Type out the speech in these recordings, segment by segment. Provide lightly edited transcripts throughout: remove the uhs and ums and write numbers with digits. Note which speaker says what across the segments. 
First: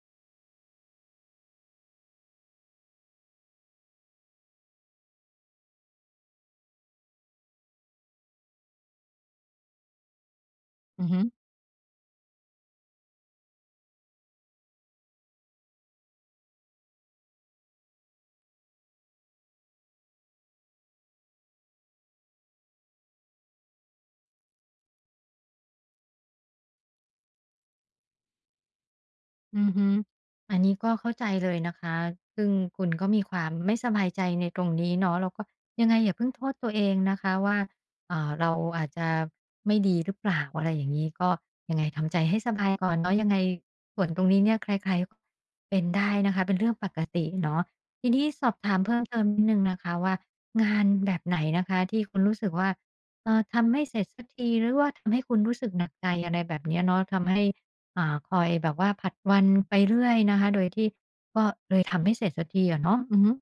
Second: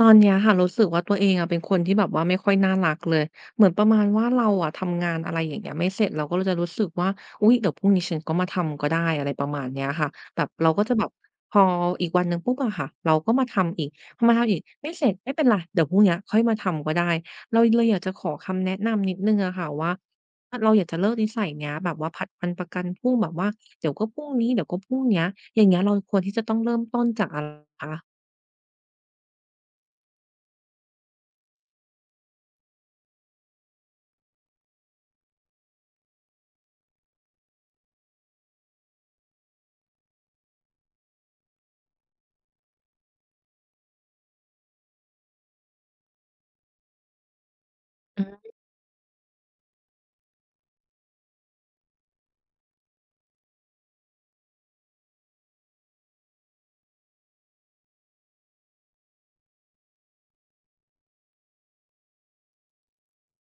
Speaker 1: ตอนเนี้ยค่ะรู้สึกว่าตัวเองอะเป็นคนที่แบบว่าไม่ค่อยน่ารักเลยเหมือนประมาณว่าเราอะทำงานอะไรอย่างเงี้ยไม่เสร็จเราก็จะรู้สึกว่าอุ๊ยเดี๋ยวพรุ่งนี้ฉันก็มาทำก็ได้อะไรประมาณเนี้ยค่ะแบบเราก็จะแบ
Speaker 2: อือ
Speaker 1: บ
Speaker 2: ฮึ
Speaker 1: พออีกวันหนึ่งปุ๊บอะค่ะเราก็มาทำอีกพอมาทำอีกไม่เสร็จไม่เป็นไรเดี๋ยวพรุ่งเนี้ยค่อยมาทำก็ได้เราเลยอยากจะขอคำแนะนำนิดหนึ่งอะค่ะว่า้เราอยากจะเลิกนิสัยเนี้ยแบบว่าผัดวันประกันพรุ่งแบบว่าเดี๋ยวก็พรุ่งนี้เดี๋ยวก็พรุ่งเนี้ยอย่างเงี้ยเราควรที่จะต้องเริ่มต้นจากอะไรคะ
Speaker 2: อือฮึอันนี้ก็เข้าใจเลยนะคะซึ่งคุณก็มีความไม่สบายใจในตรงนี้เนาะแล้วก็ยังไงอย่าเพิ่งโทษตัวเองนะคะว่าเราอาจจะไม่ดีหรือเปล่าอะไรอย่างนี้ก็ยังไงทำใจให้สบายก่อนเนาะยังไงส่วนตรงนี้เนี่ยใครๆก็เป็นได้นะคะเป็นเรื่องปกติเนาะที
Speaker 1: อื
Speaker 2: นี้ส
Speaker 1: ม
Speaker 2: อบถามเพิ่มเติมนิดนึงนะคะว่างานแบบไหนนะคะที่คุณรู้สึกว่าทำไม่เสร็จสักทีหรือว่าทำให้คุณรู้สึกหนักใจอะไรแบบเนี้ยเนาะทำให้ อ่าคอยแบบว่าผลัดวันไปเรื่อยนะคะโดยที่ก็เลยทำไม่เสร็จสักทีอะเนาะอือฮึ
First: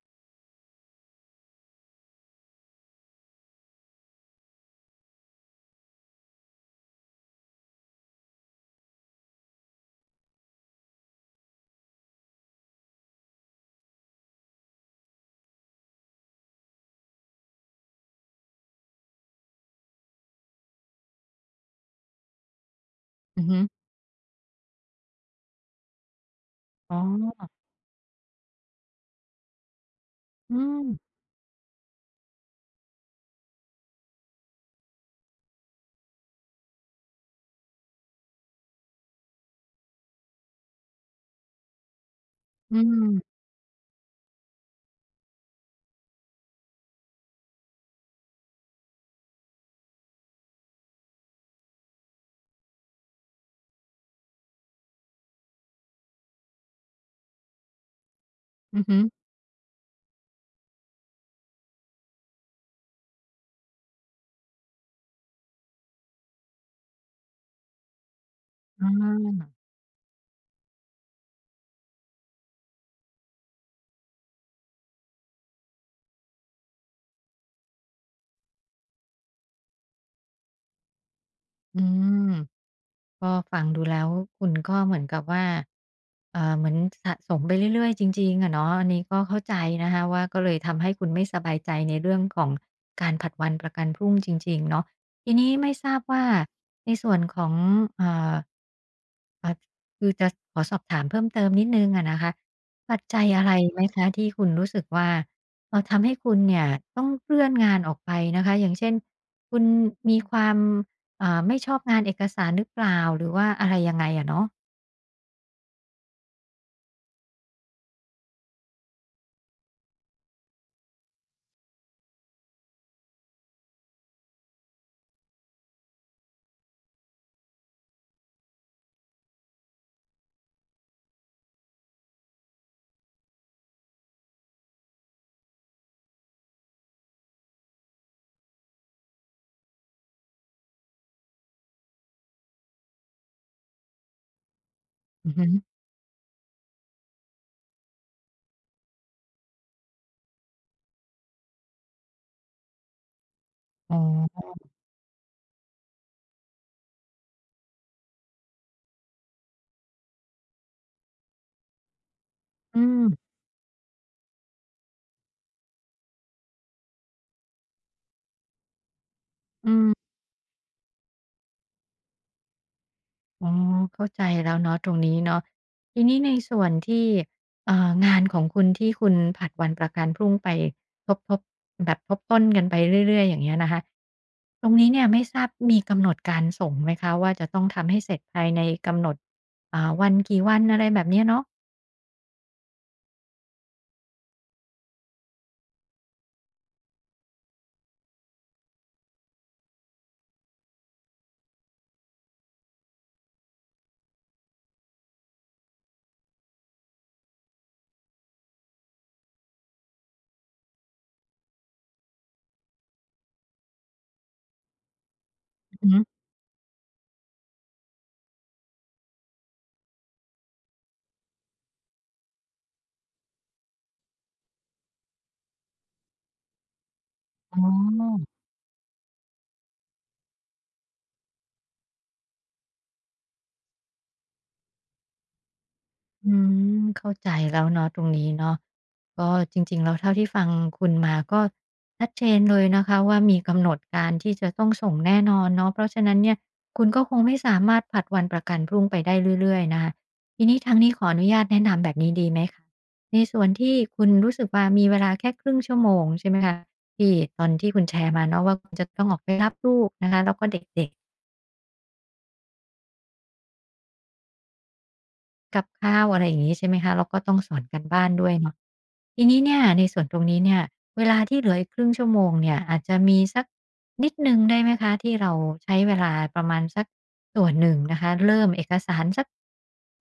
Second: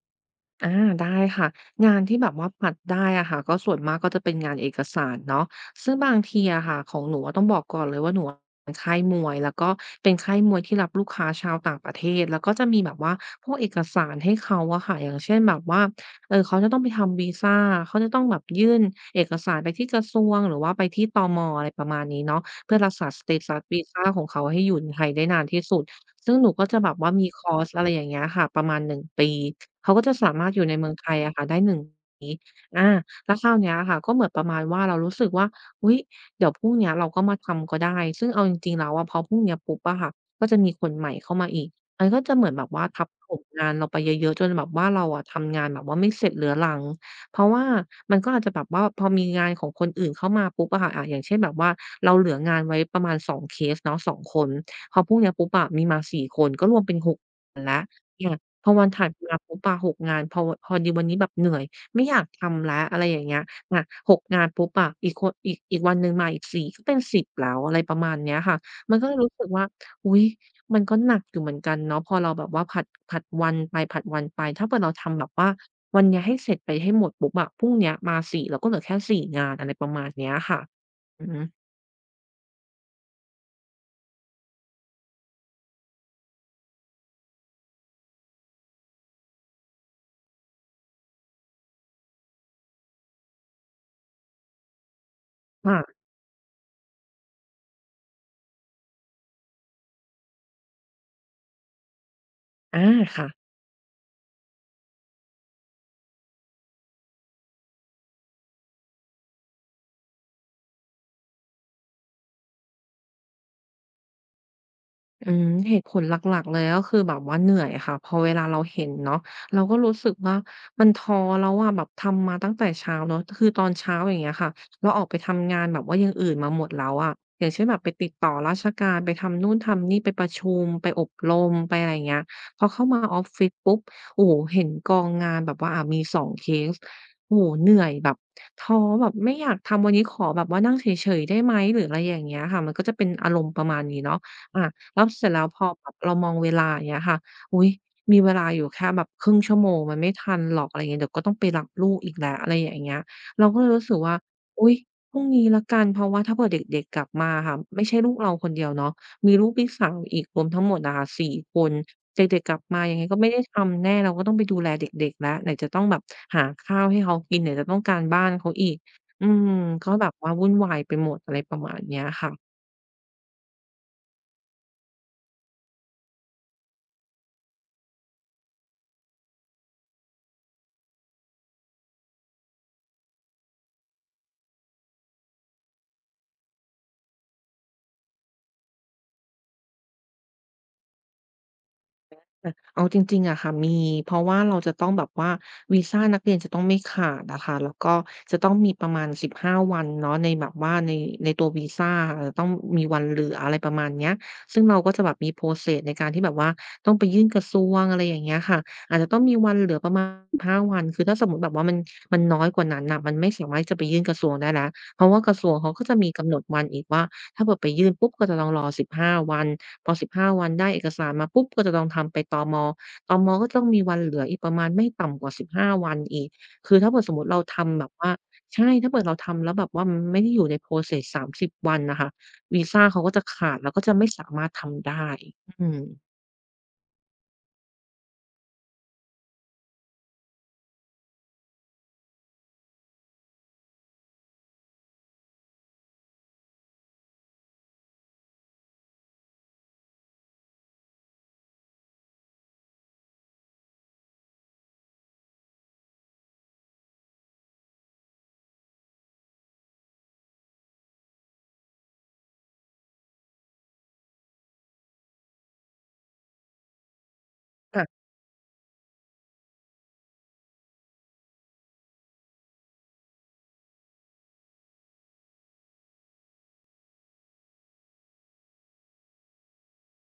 Speaker 1: อาได้ค่ะงานที่แบบว่าผัดได้อะค่ะก็ส่วนมากก็จะเป็นงานเอกสารเนาะซึ่งบางทีอะค่ะของหนูอะต้องบอกก่อนเลยว่าหนูอะเป็นค่ายมวยแล้วก็เป็นค่ายมวยที่รับลูกค้าชาวต่างประเทศแล้วก็จะมีแบบว่าพวกเอกสารให้เขาอะค่ะอย่างเช่นแบบว่าอเขาจะต้องไปทำวีซาเขาจะต้องแบบยื่นเอกสารไปที่กระทรวงหรือว่าไปที่ตมอะไรประมาณนี้เนาะเพื่อรักษาสเต
Speaker 2: อือ
Speaker 1: ตั
Speaker 2: ฮึ
Speaker 1: สวีซาของเขาให้อยู่ในไทยได้นานที่สุดซึ่งหนูก็จะแบ
Speaker 2: อ๋
Speaker 1: บ
Speaker 2: อ
Speaker 1: ว่ามีคอร์สอะไรอย่างเงี้ยค่ะประมาณ1ปี เขาก็จะสามารถ
Speaker 2: อื
Speaker 1: อยู่ใน
Speaker 2: ม
Speaker 1: เมืองไทยอะค่ะได้หนึ่ง อาแล้วคราวเนี้ยค่ะก็เหมือนประมาณว่าเรารู้สึกว่าอุ๊ยเดี๋ยวพรุ่งเนี้ยเราก็มาทำก็ได้ซึ่งเอาจริงๆแล้วอะพอพรุ่งเนี้ยปุ๊บอะค่ะก็จะมีคนใหม่เข้ามาอีกมันก็จะเหมือนแบบ
Speaker 2: อื
Speaker 1: ว่าทับถ
Speaker 2: ม
Speaker 1: มงานเราไปเยอะๆจนแบบว่าเราอะทำงานแบบว่าไม่เสร็จเรื้อรังเพราะว่ามันก็อาจจะแบบว่าพอมีงานของคนอื่นเข้ามาปุ๊บอะค่ะอย่างเช่นแบบว่าเราเหลืองานไว้ประมาณสองเคสเนาะสองคนพอพรุ่งเนี้ยปุ๊บอะมีมาสี่คนก็รวมเป็น6แล้วอาพอ
Speaker 2: อื
Speaker 1: วั
Speaker 2: อ
Speaker 1: น
Speaker 2: ฮึ
Speaker 1: ถัดมาปุ๊บอะหกงานพอพอดีวันนี้แบบเหนื่อย ไม่อยากทำแล้วอะไรอย่างเงี้ยอะ6งานปุ๊บอะอีกคนอีกวันหนึ่งมาอีก4ก็เป็น10แล้วอะไรประมาณเนี้ยค่ะ
Speaker 2: อา
Speaker 1: มันก็เลยรู้สึกว่าอุ๊ยมันก็หนักอยู่เหมือนกันเนาะพอเราแบบว่าผลัดวันไปผลัดวันไป ถ้าเกิดเราทำแบบว่าวันเนี้ยให้เสร็จไปให้หมดปุ๊บอะพรุ่งเนี้ยมา4เราก็เหลือแค่4งานอะไรประมาณเนี้ยค่ะอือฮึ
Speaker 2: อืมก็ฟังดูแล้วคุณก็เหมือนกับว่าเหมือนสะสมไปเรื่อยๆจริงๆอะเนาะอันนี้ก็เข้าใจนะคะว่าก็เลยทำให้คุณไม่สบายใจในเรื่องของการผลัดวันประกันพรุ่งจริงๆเนาะทีนี้ไม่
Speaker 1: ค่ะ
Speaker 2: ทราบว่าในส่วนของเอ่อ ค่ะคือจะขอสอบถามเพิ่มเติมนิดหนึ่งอะนะคะ
Speaker 1: อา
Speaker 2: ปัจจัย
Speaker 1: ค่ะ
Speaker 2: อะไรไหมคะที่คุณรู้สึกว่าทำให้คุณเนี่ยต้องเลื่อนงานออกไปนะคะอย่างเช่นคุณมีความไม่ชอบงานเอกสารหรือเปล่าหรือว่าอะไรยังไงอะเนาะ
Speaker 1: อืมเหตุผลหลักๆเลยก็คือแบบว่าเหนื่อยค่ะพอเวลาเราเห็นเนาะเราก็รู้สึกว่ามันท้อแล้วอะแบบทำมาตั้งแต่เช้าเนาะคือตอนเช้าอย่างเงี้ยค่ะเราออกไปทำงานแบบว่าอย่างอื่นมาหมดแล้วอะอย่างเช่นแบบไปติดต่อราชการไปทำนู่นทำนี่ไปประชุมไปอบรมไปอะไรอย่างเงี้ยพอเข้ามาออฟฟิศปุ๊บโอ้โฮเห็นกองงานแบบว่ามี2เคสโอ้โฮเหนื่อยแบบท้อแบบไม่อยากทำวันนี้ขอแบบว่านั่งเฉยๆได้ไหมหรืออะไรอย่างเงี้ยค่ะมันก็จะเป็นอารมณ์ประมาณนี้เนาะอา แล้วเสร็
Speaker 2: อื
Speaker 1: จ
Speaker 2: อ
Speaker 1: แล้
Speaker 2: ฮึ
Speaker 1: วพอแบบเรามองเวลาอย่างเงี้ยค่ะอุ๊ยมีเวลาอยู่แค่แบบครึ่งชั่วโมงมันไม่ทันหรอกอะไรอย่างเงี้ยเดี๋ยวก็ต้องไปรับลูกอีกแล้วอะไรอย่างเงี้ยเราก็เลยรู้สึ
Speaker 2: อ๋
Speaker 1: กว่า
Speaker 2: อ
Speaker 1: อุ๊ยพรุ่งนี้แล้วกันเพราะว่าถ้าเผื่อเด็กๆกลับมาค่ะไม่ใช่ลูกเราคนเดียวเนาะมีลูกพี่สาวอีกรวมทั้งหมดอะค่ะ4คนเด็กๆกลับมา
Speaker 2: อื
Speaker 1: ยังไง
Speaker 2: ม
Speaker 1: ก็ไม่ได้ทำแน่เราก็ต้องไปดูแลเด็กๆแล้วไหนจะต้องแบบหาข้าวให้เขากินไหนจะต้องการบ้านเขาอีกอืม
Speaker 2: อื
Speaker 1: ก็แบ
Speaker 2: ม
Speaker 1: บว่าวุ่นวายไปหมดอะไรประมาณเนี้ยค่ะ
Speaker 2: อ๋อเข้าใจแล้วเนาะตรงนี้เนาะทีนี้ในส่วนที่งานของคุณที่คุณผลัดวันประกันพรุ่งไปทบทบแบบทบต้นกันไปเรื่อยๆอย่างเงี้ยนะคะตรงนี้เนี่ยไม่ทราบมีกำหนดการส่งไหมคะว่าจะต้องทำให้เสร็จภายในกำหนดวันกี่วันอะไรแบบเนี้ยเนาะ
Speaker 1: อะเอาจริงๆอะค่ะมีเพราะว่าเราจะต้องแบบว่าวีซานักเรียนจะต้องไม่ขาดอะค่ะแล้วก็จะต้องมีประมาณสิบห้5วันเนาะในแบบว่าในในตัววีซาอะจะต้องมีวันเหลืออะไรประมาณเนี้ยซึ่งเราก็จะแบบมี process ในการที่แบบว่าต้องไปยื่นกระทรวงอะไรอย่างเงี้ยค่ะอาจจะต้องมีวันเหลือประมาณสิบห้5วันคือถ้าสมมุติแบบว่ามันน้อยกว่านั้นน่ะมันไม่สามารถที่จะไปยื่นกระทรวงได้แล้วเพราะว่ากระทรวงเขาก็
Speaker 2: อือ
Speaker 1: จะ
Speaker 2: ฮึ
Speaker 1: มีกำหนดวันอีกว่าถ้าเผื่อไปยื่นปุ๊บก็จะต้องรอ15วัน พอ15วันได้เอกสารมาปุ๊บก็จะต้องทำไปตมตมก็ต้องมีวันเหลืออีกประมาณไม่ต่ำกว่า15วันอีกคือถ้าเผื่อสมมุติเรา
Speaker 2: อ๋อ
Speaker 1: ทำแบบว่าใช่ถ้าเผื่อเราทำแล้วแบบว่ามันไม่ได้อยู่ใน process 30วันน่ะค่ะวีซาเขาก็จะขาดแล้วก็จะไม่สามารถทำได้อืม
Speaker 2: อืมเข้าใจแล้วเนาะตรงนี้เนาะก็จริงๆแล้วเท่าที่ฟังคุณมาก็ชัดเจนเลยนะคะว่ามีกำหนดการที่จะต้องส่งแน่นอนเนาะเพราะฉะนั้นเนี่ยคุณก็คงไม่สามารถผลัดวันประกันพรุ่งไปได้เรื่อยๆนะคะทีนี้ทางนี้ขออนุญาตแนะนำแบบนี้ดีไหมคะในส่วนที่คุณรู้สึกว่ามีเวลาแค่ครึ่งชั่วโมงใช่ไหมคะที่ตอนที่คุณแชร์มาเนาะว่าคุณจะต้องออกไปรับลูกนะคะแล้วก็เด็กๆ กับข้าวอะไรอย่างงี้ใช่ไหมคะแล้วก็ต้องสอนการบ้า
Speaker 1: ค่ะ
Speaker 2: นด้วยเนาะทีนี้เนี่ยในส่วนตรงนี้เนี่ยเวลาที่เหลืออีกครึ่งชั่วโมงเนี่ยอาจจะมีสักนิดหนึ่งได้ไหมคะที่เราใช้เวลาประมาณสักส่วนหนึ่งนะคะเริ่มเอกสารสัก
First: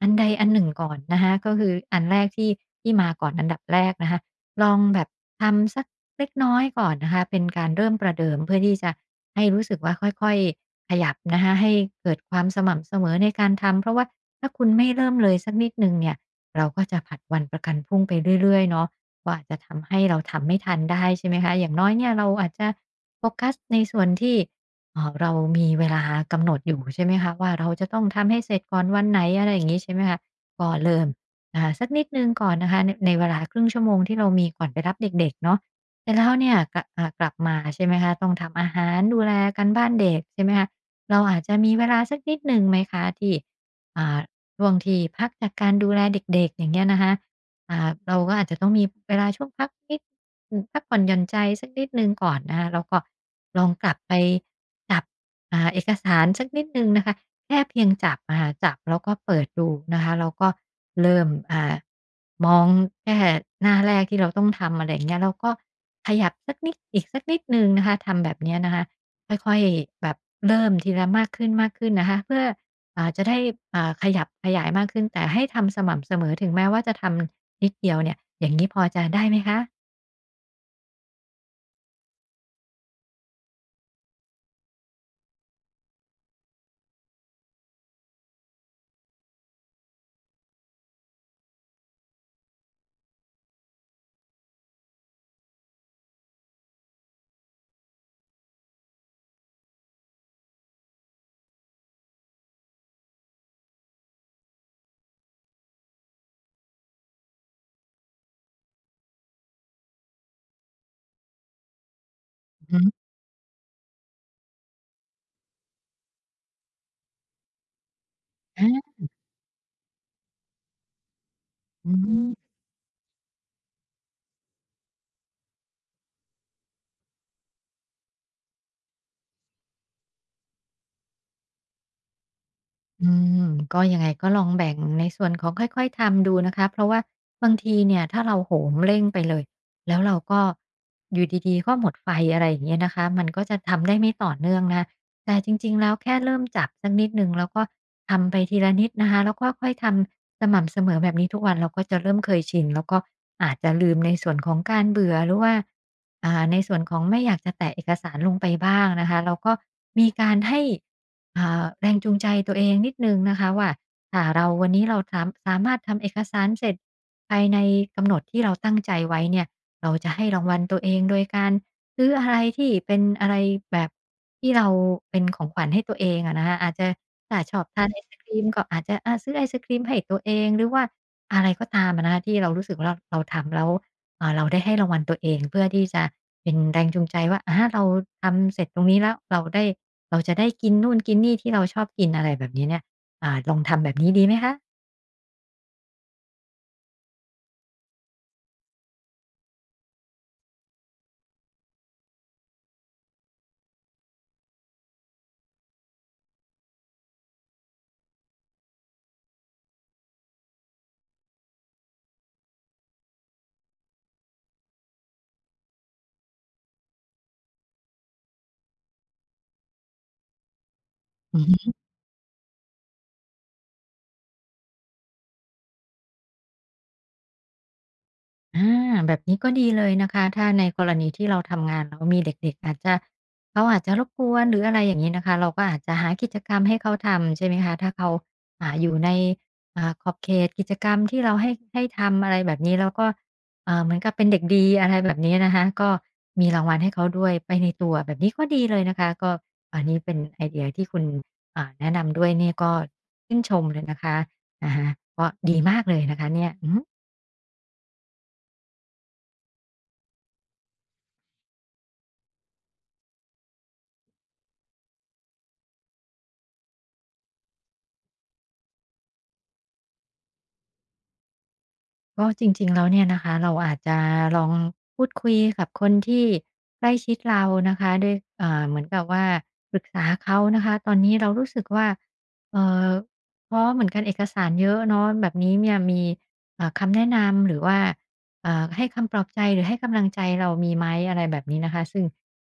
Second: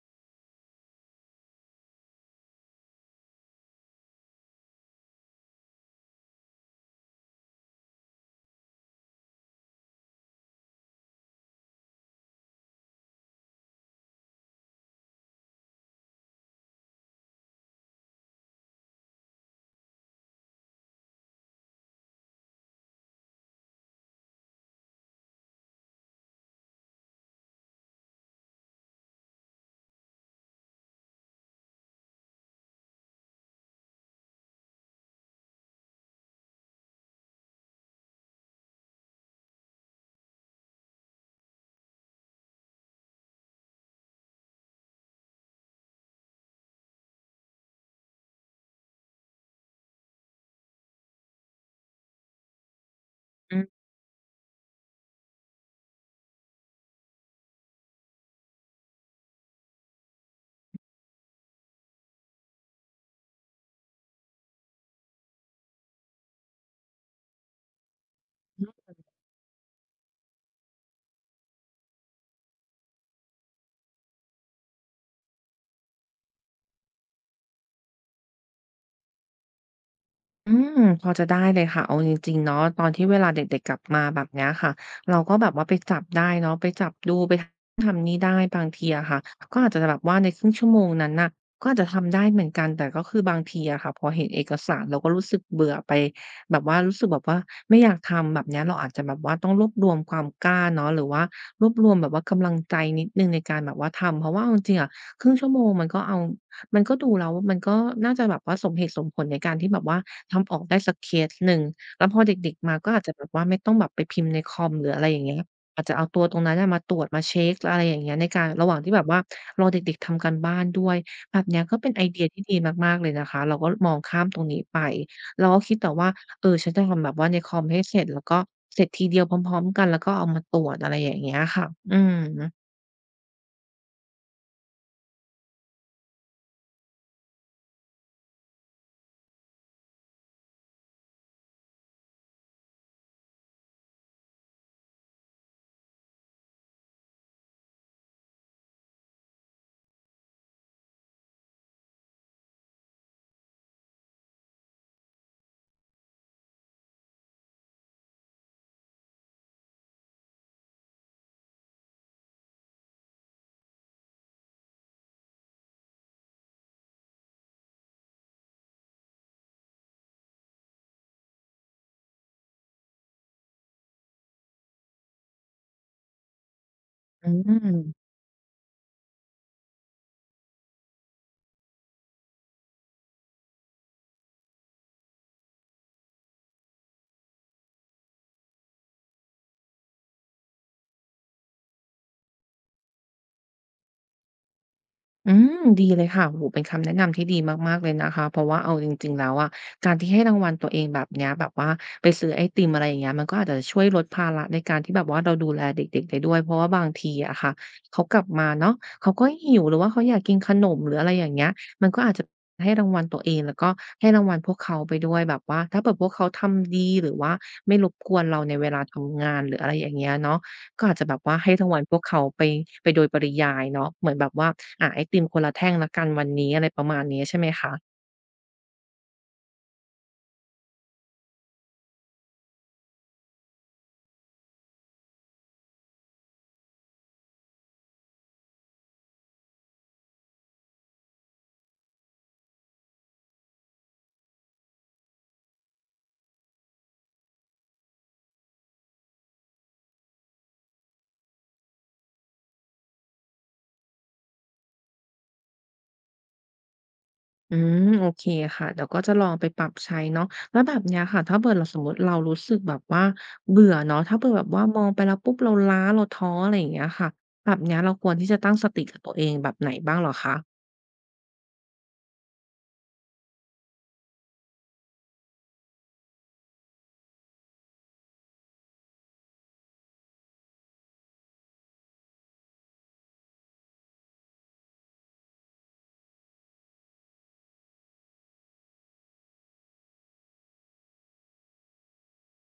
Speaker 2: อันใดอันหนึ่งก่อนนะคะก็คืออันแรกที่มาก่อนอันดับแรกนะคะลองแบบทำสักเล็กน้อยก่อนนะคะเป็นการเริ่มประเดิมเพื่อที่จะให้รู้สึกว่าค่อยๆขยับนะคะให้เกิดความสม่ำเสมอในการทำเพราะว่า ถ้าคุณไม่เริ่มเลยสักนิดหนึ่งเนี่ยเราก็จะผัดวันประกันพรุ่งไปเรื่อยๆเนาะก็อาจจะทำให้เราทำไม่ทันได้ใช่ไหมคะอย่างน้อยเนี่ยเราอาจจะโฟกัสในส่วนที่เรามีเวลากำหนดอยู่ใช่ไหมคะว่าเราจะต้องทำให้เสร็จก่อนวันไหนอะไรอย่างงี้ใช่ไหมคะก็เริ่มสักนิดหนึ่งก่อนนะคะในเวลาครึ่งชั่วโมงที่เรามีก่อนไปรับเด็กๆเนาะเสร็จแล้วเนี่ยกะกลับมาใช่ไหมคะต้องทำอาหารดูแลการบ้านเด็กใช่ไหมคะเราอาจจะมีเวลาสักนิดหนึ่งไหมคะที่อ่า ช่วงที่พักจากการดูแลเด็กๆอย่างเงี้ยนะคะเราก็อาจจะต้องมีเวลาช่วงพักนิดอืมพักผ่อนหย่อนใจสักนิดหนึ่งก่อนนะคะแล้วก็
Speaker 1: อื
Speaker 2: ล
Speaker 1: ม
Speaker 2: องกลับไปจับเอกสารสักนิดหนึ่งนะคะแค่เพียงจับอะค่ะจับแล้วก็เปิดดูนะคะแล้วก็เริ่มมองแค่หน้าแรกที่เราต้องทำอะไรอย่างเงี้ยแล้วก็ขยับสักนิดอีกสักนิดหนึ่งนะคะทำแบบเนี้ยนะคะค่อยๆแบบเริ่มทีละมากขึ้นๆนะคะเพื่อ จะได้ขยับขยายมากขึ้นแต่ให้ทำสม่ำเสมอถึงแม้ว่าจะทำนิดเดียวเนี่ยอย่างงี้พอจะได้ไหมคะ
Speaker 1: อืมพอจะได้เลยค่ะเอาจริงๆเนาะตอนที่เวลาเด็กๆกลับมาแบบเนี้ยค่ะเราก็แบบว่าไปจับได้เนาะไปจับดูไปทำนี่ได้บางทีอะค่ะก็อาจจะแบบว่าในครึ่งชั่วโมงนั้นน่ะก็อาจจะทำได้เหมือนกันแต่ก็คือบางทีอะค่ะพอเห็นเอกสารเราก็รู้สึกเบื่อไปแบบว่ารู้สึกแบบว่าไม่อยากทำแบบเนี้ยเราอาจจะแบบว่าต้องรวบรวมความกล้าเนาะหรือว่ารวบรวมแบบว่ากำลังใจนิดนึงในการแบบว่าทำเพราะว่าเอาจริงๆอะครึ่งชั่วโมงมันก็เอา มันก็ดูแล้วมันก็น่าจะแบบว่าสมเหตุสมผลในการที่แบบว่าทำออกได้สักเคสหนึ่ง แล้วพอเด็ก
Speaker 2: อือ
Speaker 1: ๆมา
Speaker 2: ฮึ
Speaker 1: ก็อาจจะแบบว่าไม่ต้องแบบไปพิมพ์ในคอมหรืออะไรอย่างเงี้ยอาจจะเอาตัวตรงนั้นน่ะมาตรวจมาเช็กอะไรอย่างเงี้ยในการระหว่างที่
Speaker 2: อา
Speaker 1: แบบว่ารอเด็กๆทำการบ้านด้วยแบบเนี้ยก็เป็
Speaker 2: อื
Speaker 1: นไอเดีย
Speaker 2: ม
Speaker 1: ที่ดีมากๆเลยนะคะเราก็มองข้ามตรงนี้ไปเราก็คิดแต่ว่าเออฉันจะทำแบบว่าในคอมให้เสร็จแล้วก็เสร็จทีเดียวพร้อมๆกันแล้วก็เอามาตรวจอะไรอย่างเงี้ยค่ะอือฮึ
Speaker 2: อืมก็ยังไงก็ลองแบ่งในส่วนของค่อยๆทำดูนะคะเพราะว่าบางทีเนี่ยถ้าเราโหมเร่งไปเลยแล้วเราก็อยู่ดีๆก็หมดไฟอะไรอย่างเงี้ยนะคะมันก็จะทำได้ไม่ต่อเนื่องนะแต่จริงๆแล้วแค่เริ่มจับสักนิดหนึ่งแล้วก็ทำไปทีละนิดนะคะแล้วก็ค่อยทำสม่ำเสมอแบบนี้ทุกวันเราก็จะเริ่มเคยชินแล้วก็อาจจะลืมในส่วนของการเบื่อหรือว่าในส่วนของไม่อยากจะแตะเอกสารลงไปบ้างนะคะแล้วก็มีการให้ แรงจูงใจตัวเองนิดนึงนะคะว่าถ้าเราวันนี้เราสามารถทำเอกสารเสร็จภายในกำหนดที่เราตั้งใจไว้เนี่ยเราจะให้รางวัลตัวเองโดยการซื้ออะไรที่เป็นอะไรแบบที่เราเป็นของขวัญให้ตัวเองอะนะคะอาจจะ
Speaker 1: อื
Speaker 2: ถ้าชอบทานไอ
Speaker 1: ม
Speaker 2: ศครีมก็อาจจะอะซื้อไอศครีมให้ตัวเองหรือว่าอะไรก็ตามอะนะคะที่เรารู้สึกว่าเราทำแล้วเราได้ให้รางวัลตัวเองเพื่อที่จะเป็นแรงจูงใจว่าอาเราทำเสร็จตรงนี้แล้วเราได้ เราจะได้กินนู่นกินนี่ที่เราชอบกินอะไรแบบนี้เนี่ยลองทำแบบนี้ดีไหมคะ
Speaker 1: อืมดีเลยค่ะโอ้โฮเป็นคำแนะนำที่ดีมากๆเลยนะคะเพราะว่าเอาจริงๆแล้วอะการที่ให้รางวัลตัวเองแบบเนี้ยแบบว่าไปซื้อไอติมอะไรอย่างเงี้ยมันก็อาจจะช่วยลดภาระในการที่แบบว่าเราดูแลเด็กๆได้ด้วยเพราะว่าบางทีอะค่ะเขากลับมาเนาะเขาก็หิวหรือว่าเขาอยากกินขนมหรืออะไรอย่างเงี้ยมันก็อาจจะให้รางวัลตัวเองแล้วก็ให้รางวัลพวกเขาไปด้วยแบบว่าถ้าเผื่อพวกเขาทำดีหรือว่าไม่รบกวนเราในเวลาทำงานหรืออะไรอย่างเงี้ยเนาะ ก็อาจจะแบบว่าให้รางวัลพวกเขาไปโดยปริยายเนาะเหมือนแบบว่าอ่าไอติมคนละแท่งแล้วกันวันนี้อะไรประมาณนี้ใช่ไหมคะ
Speaker 2: อาแบบนี้ก็ดีเลยนะคะถ้าในกรณีที่เราทำงานแล้วมีเด็กๆอาจจะเขาอาจจะรบกวนหรืออะไรอย่างนี้นะคะเราก็อาจจะหากิจกรรมให้เขาทำใช่ไหมคะถ้าเขาอยู่ในขอบเขตกิจกรรมที่เราให้ทำอะไรแบบนี้แล้วก็เหมือนกับเป็นเด็กดีอะไรแบบนี้นะคะก็มีรางวัลให้เขาด้วยไปในตัวแบบนี้ก็ดีเลยนะคะก็อันนี้เป็นไอเดียที่คุณแนะนำด้วยเนี่ยก็ชื่นชมเลยนะคะอะฮะก็ดีมากเลยนะคะเนี่ย
Speaker 1: อืมโอเคค่ะเดี๋ยวก็จะลองไปปรับใช้เนาะแล้วแบบเนี้ยค่ะถ้าเกิดเราสมมุติเรารู้สึกแบบว่าเบื่อเนาะถ้าเกิ่แบบว่ามองไปแล้วปุ๊บเราล้าเราท้ออะไรอย่างเงี้ยค่ะแบบเนี้ยเราควรที่จะตั้งสติกับตัวเองแบบไหนบ้างเหรอคะ
Speaker 2: ก็จริงๆ แล้วเนี่ยนะคะเราอาจจะลองพูดคุยกับคนที่ใกล้ชิดเรานะคะด้วยเหมือนกับว่าปรึกษาเขานะคะตอนนี้เรารู้สึกว่าเอ่อท้อเหมือนกันเอกสารเยอะเนาะแบบนี้เนี่ยมีคำแนะนำหรือว่าเอ่าให้คำปลอบใจหรือให้กำลังใจเรามีไหมอะไรแบบนี้นะคะซึ่ง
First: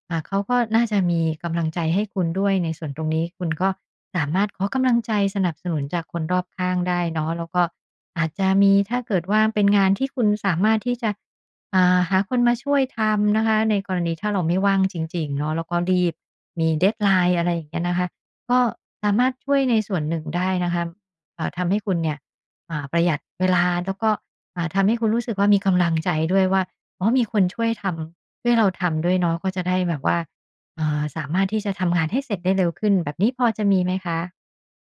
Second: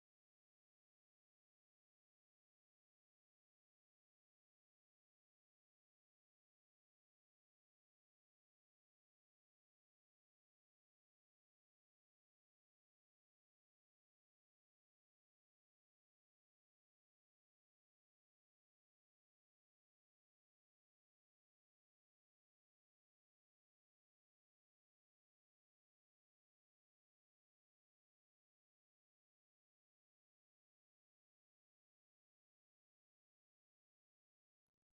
Speaker 2: เขาก็น่าจะมีกำลังใจให้คุณด้วยในส่วนตรงนี้คุณก็สามารถขอกำลังใจสนับสนุนจากคนรอบข้างได้เนาะแล้วก็อาจจะมีถ้าเกิดว่าเป็นงานที่คุณสามารถที่จะหาคนมาช่วยทำนะคะในกรณีถ้าเราไม่ว่างจริงๆเนาะแล้วก็รีบมี d e a ไลน์ e อะไรอย่างเงี้ยนะคะก็สามารถช่วยในส่วนหนึ่งได้นะคะทำให้คุณเนี่ยประหยัดเวลาแล้วก็ทำให้คุณรู้สึกว่ามีกำลังใจด้วยว่าอ๋อมีคนช่วยทำ ด้วยเราทำด้วยเนาะก็จะได้แบบว่าสามารถที่จะทำงานให้เสร็จได้เร็วขึ้นแบบนี้พอจะมีไหมคะ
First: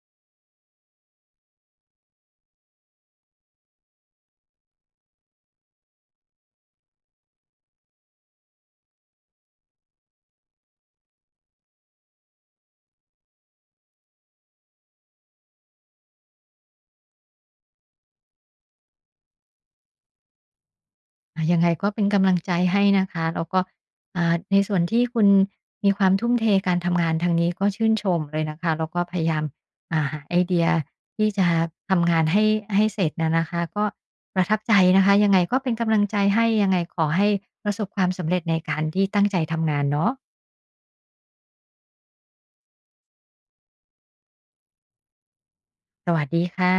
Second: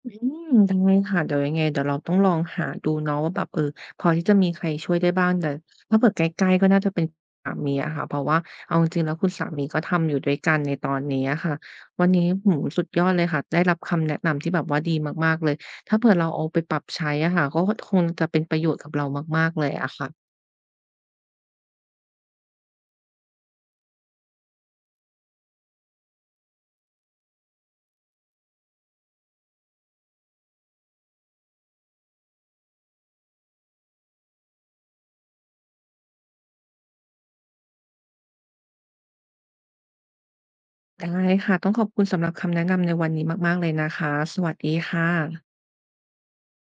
Speaker 1: อืมได้ค่ะเดี๋ยวยังไงเดี๋ยวเราต้องลองหาดูเนาะว่าแบบเออพอที่จะมีใครช่วยได้บ้างแต่ถ้าเผื่อใกล้ๆก็น่าจะเป็นสามีอะค่ะเพราะว่าเอาจริงๆแล้วคุณสามีก็ทำอยู่ด้วยกันในตอนนี้อะค่ะวันนี้ผมือสุดยอดเลยค่ะได้รับคำแนะนำที่แบบว่าดีมากๆเลยถ้าเผื่อเราเอาไปปรับใช้อะค่ะก็คงจะเป็นประโยชน์กับเรามากๆเลยอะค่ะ
Speaker 2: ยังไงก็เป็นกำลังใจให้นะคะแล้วก็ในส่วนที่คุณมีความทุ่มเทการทำงานทางนี้ก็ชื่นชมเลยนะคะแล้วก็พยายามหาไอเดียที่จะทำงานให้เสร็จอะนะคะก็ประทับใจนะคะยังไงก็เป็นกำลังใจให้ยังไงขอให้ประสบความสำเร็จในการที่ตั้งใจทำงานเนาะ
Speaker 1: ได้ค่ะต้องขอบคุณสำหรับคำแนะนำในวันนี้มากๆเลยนะคะสวัสดีค่ะ
Speaker 2: สวัสดีค่ะ